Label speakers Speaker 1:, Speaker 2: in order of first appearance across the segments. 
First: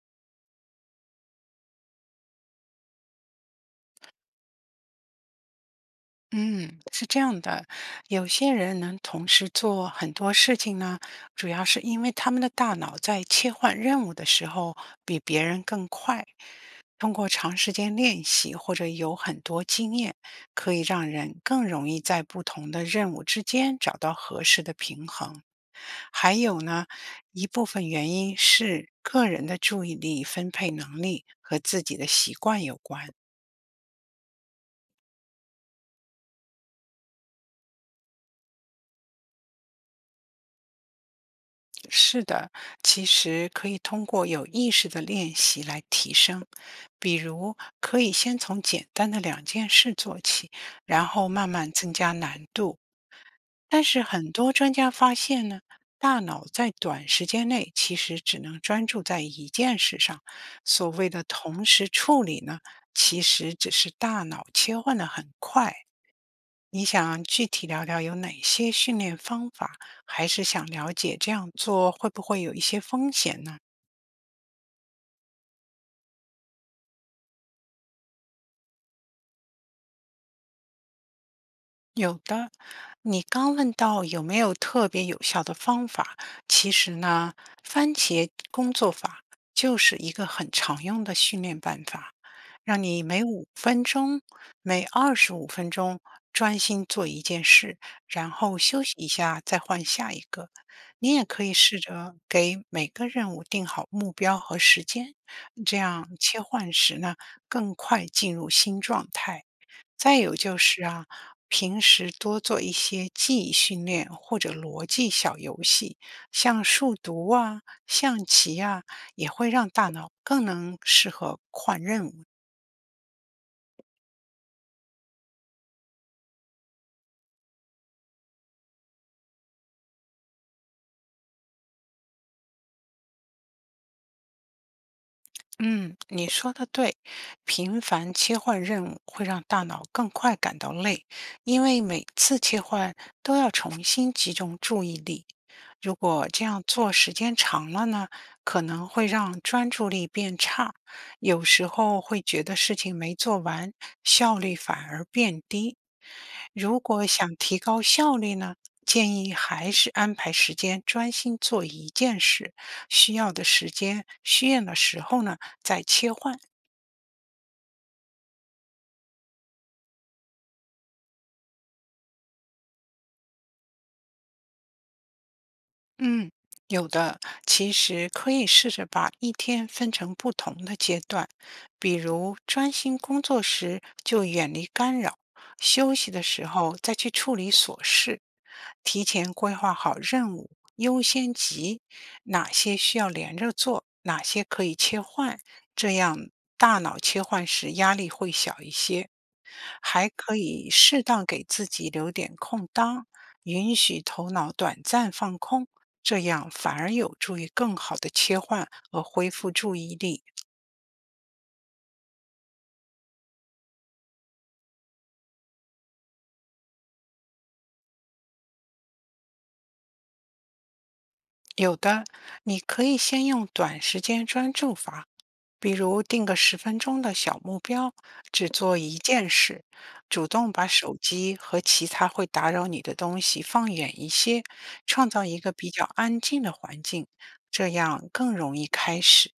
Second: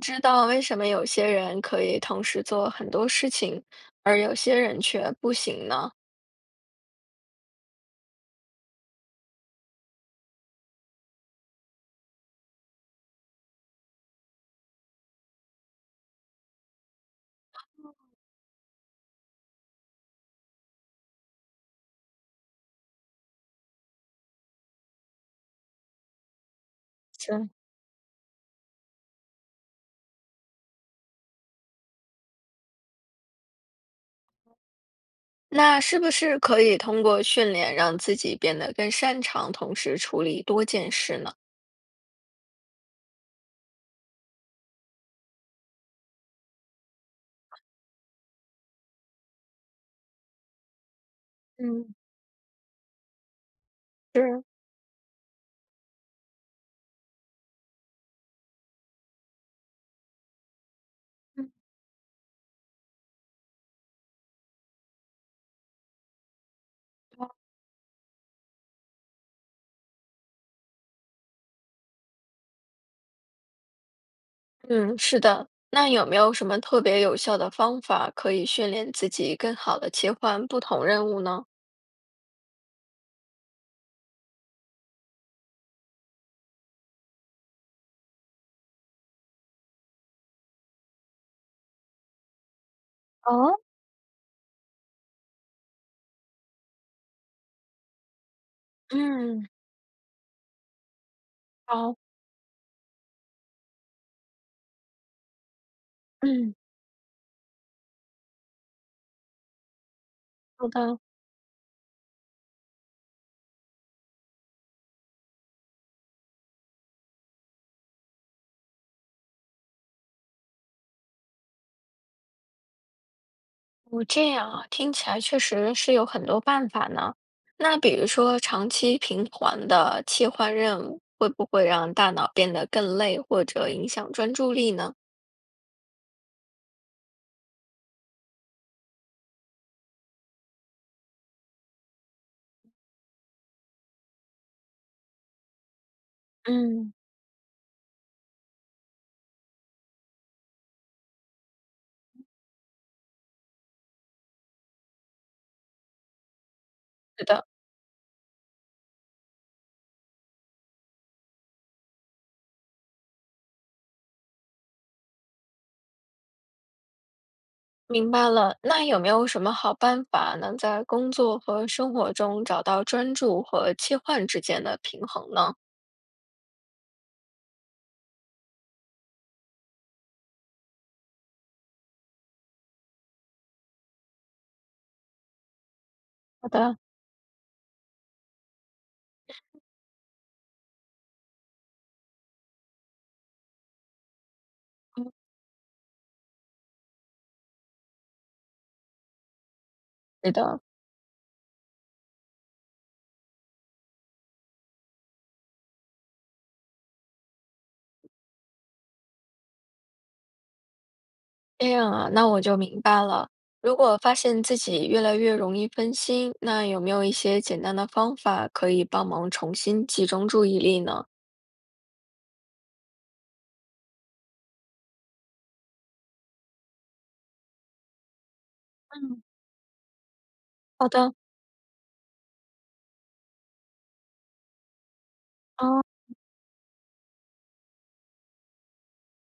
Speaker 1: 知道为什么有些人可以同时做很多事情，而有些人却不行呢？
Speaker 2: 嗯，是这样的，有些人能同时做很多事情呢，主要是因为他们的大脑在切换任务的时候比别人更快。通过长时间练习或者有很多经验，可以让人更容易在不同的任务之间找到合适的平衡。还有呢，一
Speaker 1: 是，
Speaker 2: 部分原因是个人的注意力分配能力和自己的习惯有关。
Speaker 1: 那是不是可以通过训练让自己变得更擅长同时处理多件事呢？
Speaker 2: 是的，其实可以通过有意识的练习来提升。比如，可以先从简单的两件事做起，然后慢慢增
Speaker 1: 嗯，
Speaker 2: 加难度。但是，很
Speaker 1: 是，
Speaker 2: 多专家发现呢，大脑在短时间内其实只能专注在一件事上。所谓的
Speaker 1: 嗯，
Speaker 2: 同时处理呢，其实只是大脑切换的很快。你想具体聊聊有哪些训练方法，还是想了解这样做会不会有一些风险呢？
Speaker 1: 嗯，是的。那有没有什么特别有效的方法可以训练自己更好的切换不同任务呢？
Speaker 2: 有的，你刚问到有没有特别有效的方法，其实呢，番茄工作法就是一个很常用的训练办法，让你每五
Speaker 1: 哦，
Speaker 2: 分钟、每25分钟专心做一件事，然后休息一下，
Speaker 1: 嗯，
Speaker 2: 再换下一个。你也可以试
Speaker 1: 好，
Speaker 2: 着给每个任务定好目标和时间，这样切
Speaker 1: 嗯，
Speaker 2: 换时呢，更快进入新状态。再有就
Speaker 1: 好
Speaker 2: 是
Speaker 1: 的。
Speaker 2: 啊，平时多做一些记忆训练或者逻辑小游戏，像数独啊、象棋啊，也会让大脑更能适合换任务。
Speaker 1: 哦，这样啊，听起来确实是有很多办法呢。那比如说，长期频繁的切换任务，会不会让大脑变得更累，或者影响专注力呢？
Speaker 2: 嗯，你说的对，频繁切换任务会让大脑更快感到累，因为每次切换都要重新集中注意力。如果这样做
Speaker 1: 嗯，
Speaker 2: 时间长了呢，可能会让专注力变差，有时候会觉得事情没做完，效率反而变低。如果
Speaker 1: 是
Speaker 2: 想
Speaker 1: 的，
Speaker 2: 提高效率呢，建议还是安排时间专心做一件事，需要的时间、需要的时候呢再切换。
Speaker 1: 明白了。那有没有什么好办法能在工作和生活中找到专注和切换之间的平衡呢？
Speaker 2: 嗯，有的，其实可以试着把一天分成不同的阶段，比如专心工作时就远离干扰，休息的时
Speaker 1: 好
Speaker 2: 候
Speaker 1: 的。
Speaker 2: 再去处理琐事，提前规划好任务优先级，哪些需要连着做，哪些可以切
Speaker 1: 嗯，
Speaker 2: 换，这样大脑切换时压力会小一些。还
Speaker 1: 是
Speaker 2: 可
Speaker 1: 的，
Speaker 2: 以适当给自己留点空档，允许头脑短暂放空，这样反而有助于更好的切换和恢复注意力。
Speaker 1: 这样啊，那我就明白了。如果发现自己越来越容易分心，那有没有一些简单的方法可以帮忙重新集中注意力呢？
Speaker 2: 有的，你可以先用短时间专注法比如定个十分钟的小目标，只做一
Speaker 1: 嗯，
Speaker 2: 件事，主动把
Speaker 1: 好
Speaker 2: 手
Speaker 1: 的，
Speaker 2: 机和其他会打扰你的东西放远一些，创造一个比
Speaker 1: 哦，
Speaker 2: 较安静的环境，这样更容易开始。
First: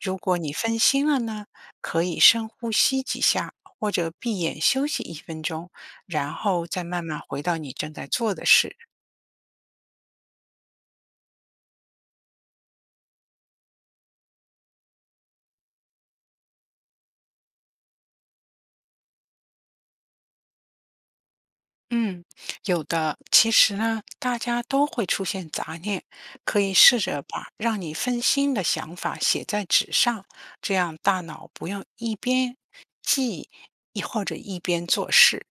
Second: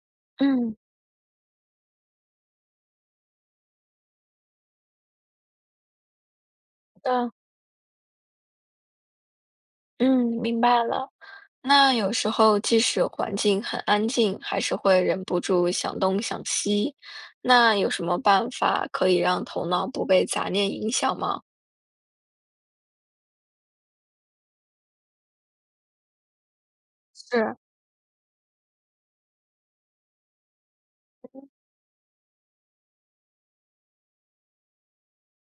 Speaker 2: 如果你
Speaker 1: 嗯，
Speaker 2: 分心了呢，可以深呼吸几下，或者闭眼休息一分钟，然后再
Speaker 1: 好
Speaker 2: 慢慢
Speaker 1: 的，
Speaker 2: 回到你正在做的事。
Speaker 1: 嗯，明白了。那有时候即使环境很安静，还是会忍不住想东想西。那有什么办法可以让头脑不被杂念影响吗？
Speaker 2: 嗯，有的。其实呢，大家都会出现杂念，可以试着把
Speaker 1: 是，
Speaker 2: 让你分心的想法写在纸上，这样大脑不用一边记忆或者一边做事。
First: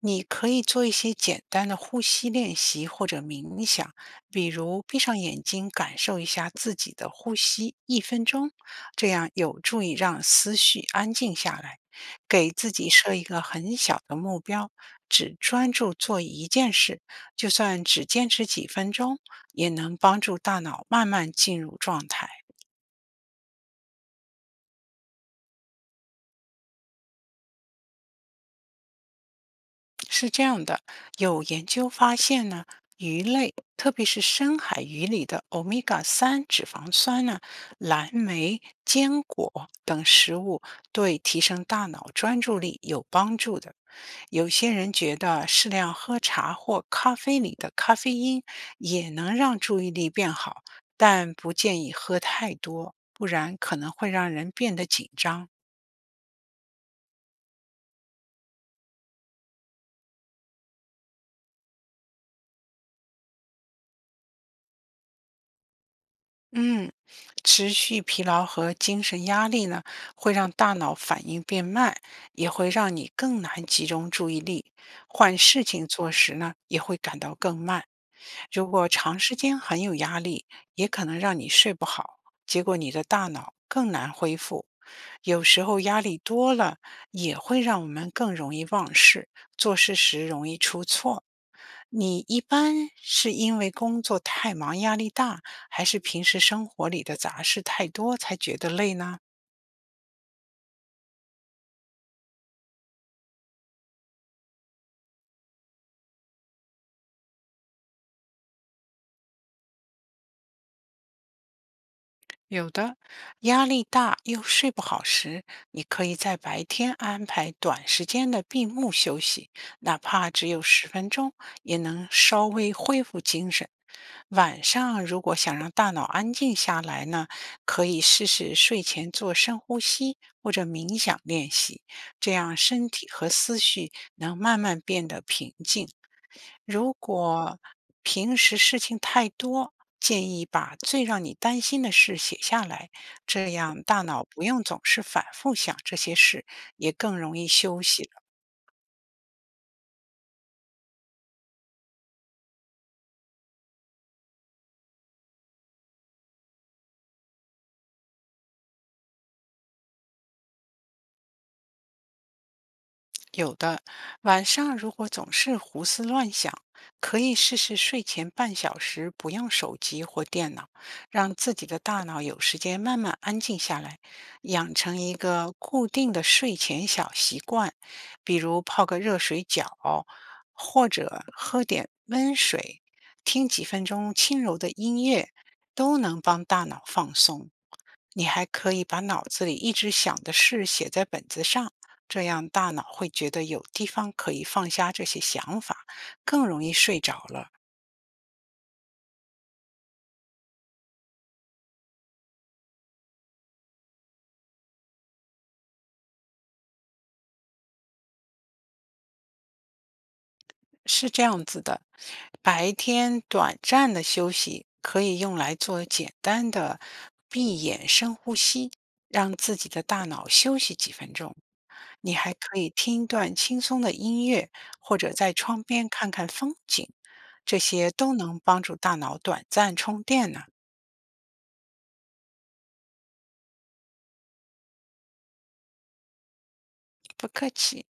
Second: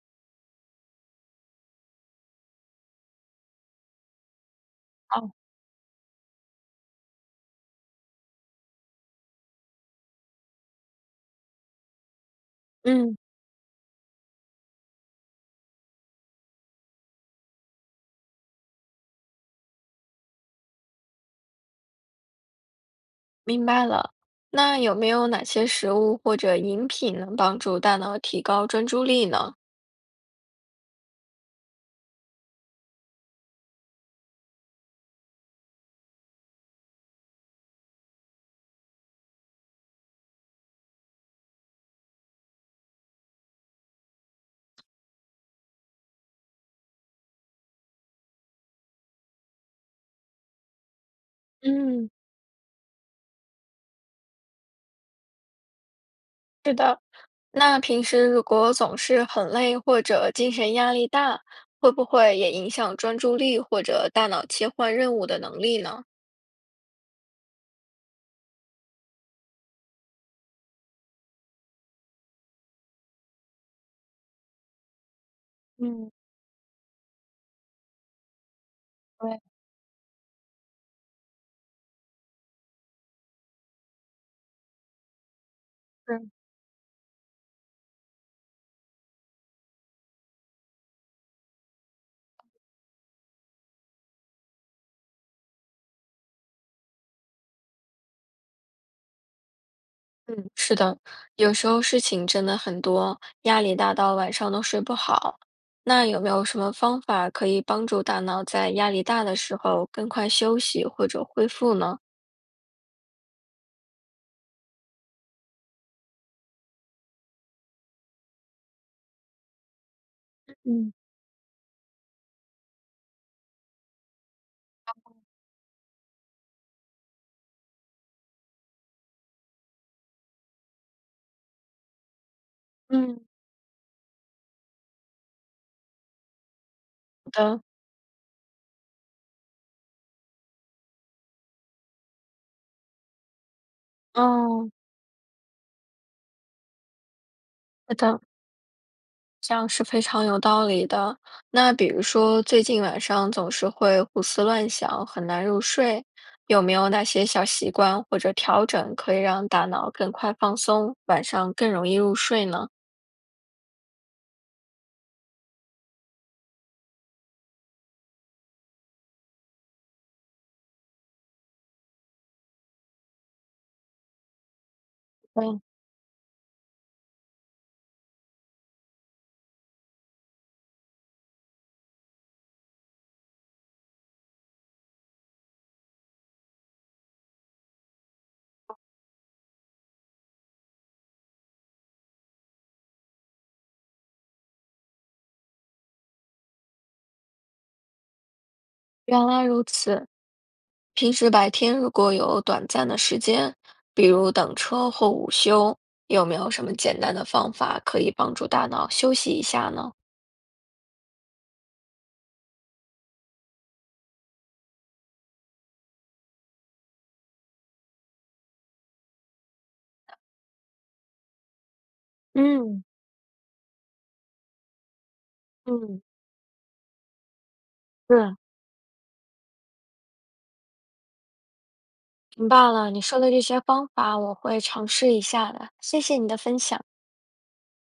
Speaker 2: 你可以做一些简单的呼吸练习或者冥想，比如闭上
Speaker 1: 哦，
Speaker 2: 眼睛感受一下自己的呼吸一分钟，这样有助于让思绪安静下来。给自己设
Speaker 1: 嗯。
Speaker 2: 一个很小的目标，只专注做一件事，就算只坚持几分钟，也能帮助大脑慢慢进入状态。
Speaker 1: 明白了。那有没有哪些食物或者饮品能帮助大脑提高专注力呢？
Speaker 2: 是这样的，有研究发现呢，鱼类，特别是深海鱼里的欧米伽三脂肪酸呢，蓝莓、坚果等食物对提升大脑专注力有帮助的。有些人觉得适量喝茶或咖啡里的咖啡因也能让注意力变好，但不建议
Speaker 1: 嗯，
Speaker 2: 喝太多，不然可能会让人变得紧张。
Speaker 1: 是的，那平时如果总是很累或者精神压力大，会不会也影响专注力或者大脑切换任务的能力呢？
Speaker 2: 嗯，持续疲劳和精神压力呢，会让大脑反应变慢，也会让你更难集中注意力，换事情做
Speaker 1: 嗯，
Speaker 2: 时呢，也会感到更慢。如果长时
Speaker 1: 对，
Speaker 2: 间很有压力，也可能让你睡不好，结果你的大脑更难恢复。有时候压力
Speaker 1: 是，
Speaker 2: 多了，也会让我们更容易忘事，做事时容易出错。你一般是因为工作太忙、压力大，还是平时生活里的杂事太多才觉得累呢？
Speaker 1: 嗯，是的，有时候事情真的很多，压力大到晚上都睡不好。那有没有什么方法可以帮助大脑在压力大的时候更快休息或者恢复呢？
Speaker 2: 有的，压力大又睡不好时，你可以在白天安排短时间的闭目休息，哪怕只有十
Speaker 1: 嗯。
Speaker 2: 分钟，也能稍微恢复精神。晚上如果想让大脑安静下来呢，可以试试睡前做深呼吸或者冥想练习，这样身体
Speaker 1: 嗯，
Speaker 2: 和思绪能慢慢变得平静。如
Speaker 1: 好
Speaker 2: 果
Speaker 1: 的，
Speaker 2: 平时事情太多，建议把最让你担心的事写下来，这样大脑不用
Speaker 1: 哦，
Speaker 2: 总是反复想这些事，也更容易休
Speaker 1: 是
Speaker 2: 息。
Speaker 1: 的，这样是非常有道理的。那比如说，最近晚上总是会胡思乱想，很难入睡，有没有哪些小习惯或者调整可以让大脑更快放松，晚上更容易入睡呢？
Speaker 2: 有的，晚上如果总是胡思乱想，可以试试睡前半小时不用手机或电脑，让自己的大脑有时间慢慢安静下来，养成一个
Speaker 1: 嗯，
Speaker 2: 固定的睡前小习惯，比如泡个热水脚，或者喝点温水，听几分钟轻柔的音乐，都能帮大脑放松。你还可以把脑子里一直想的事写在本子上，这样大脑会觉得有地方可以放下这些想法，更容易睡着了。
Speaker 1: 原来如此。平时白天如果有短暂的时间，比如等车或午休，有没有什么简单的方法可以帮助大脑休息一下呢？
Speaker 2: 是这样子的，白天短暂的休息可以用来做简单的闭眼深呼吸，让自己的大脑休息几分钟。你还可以
Speaker 1: 嗯
Speaker 2: 听一段轻松的音乐，或者在窗边
Speaker 1: 嗯，
Speaker 2: 看看风景，这些都
Speaker 1: 对。
Speaker 2: 能帮助大脑短暂充电呢。
Speaker 1: 明白了，你说的这些方法我会尝试一下的，谢谢你的分享。
Speaker 2: 不客气。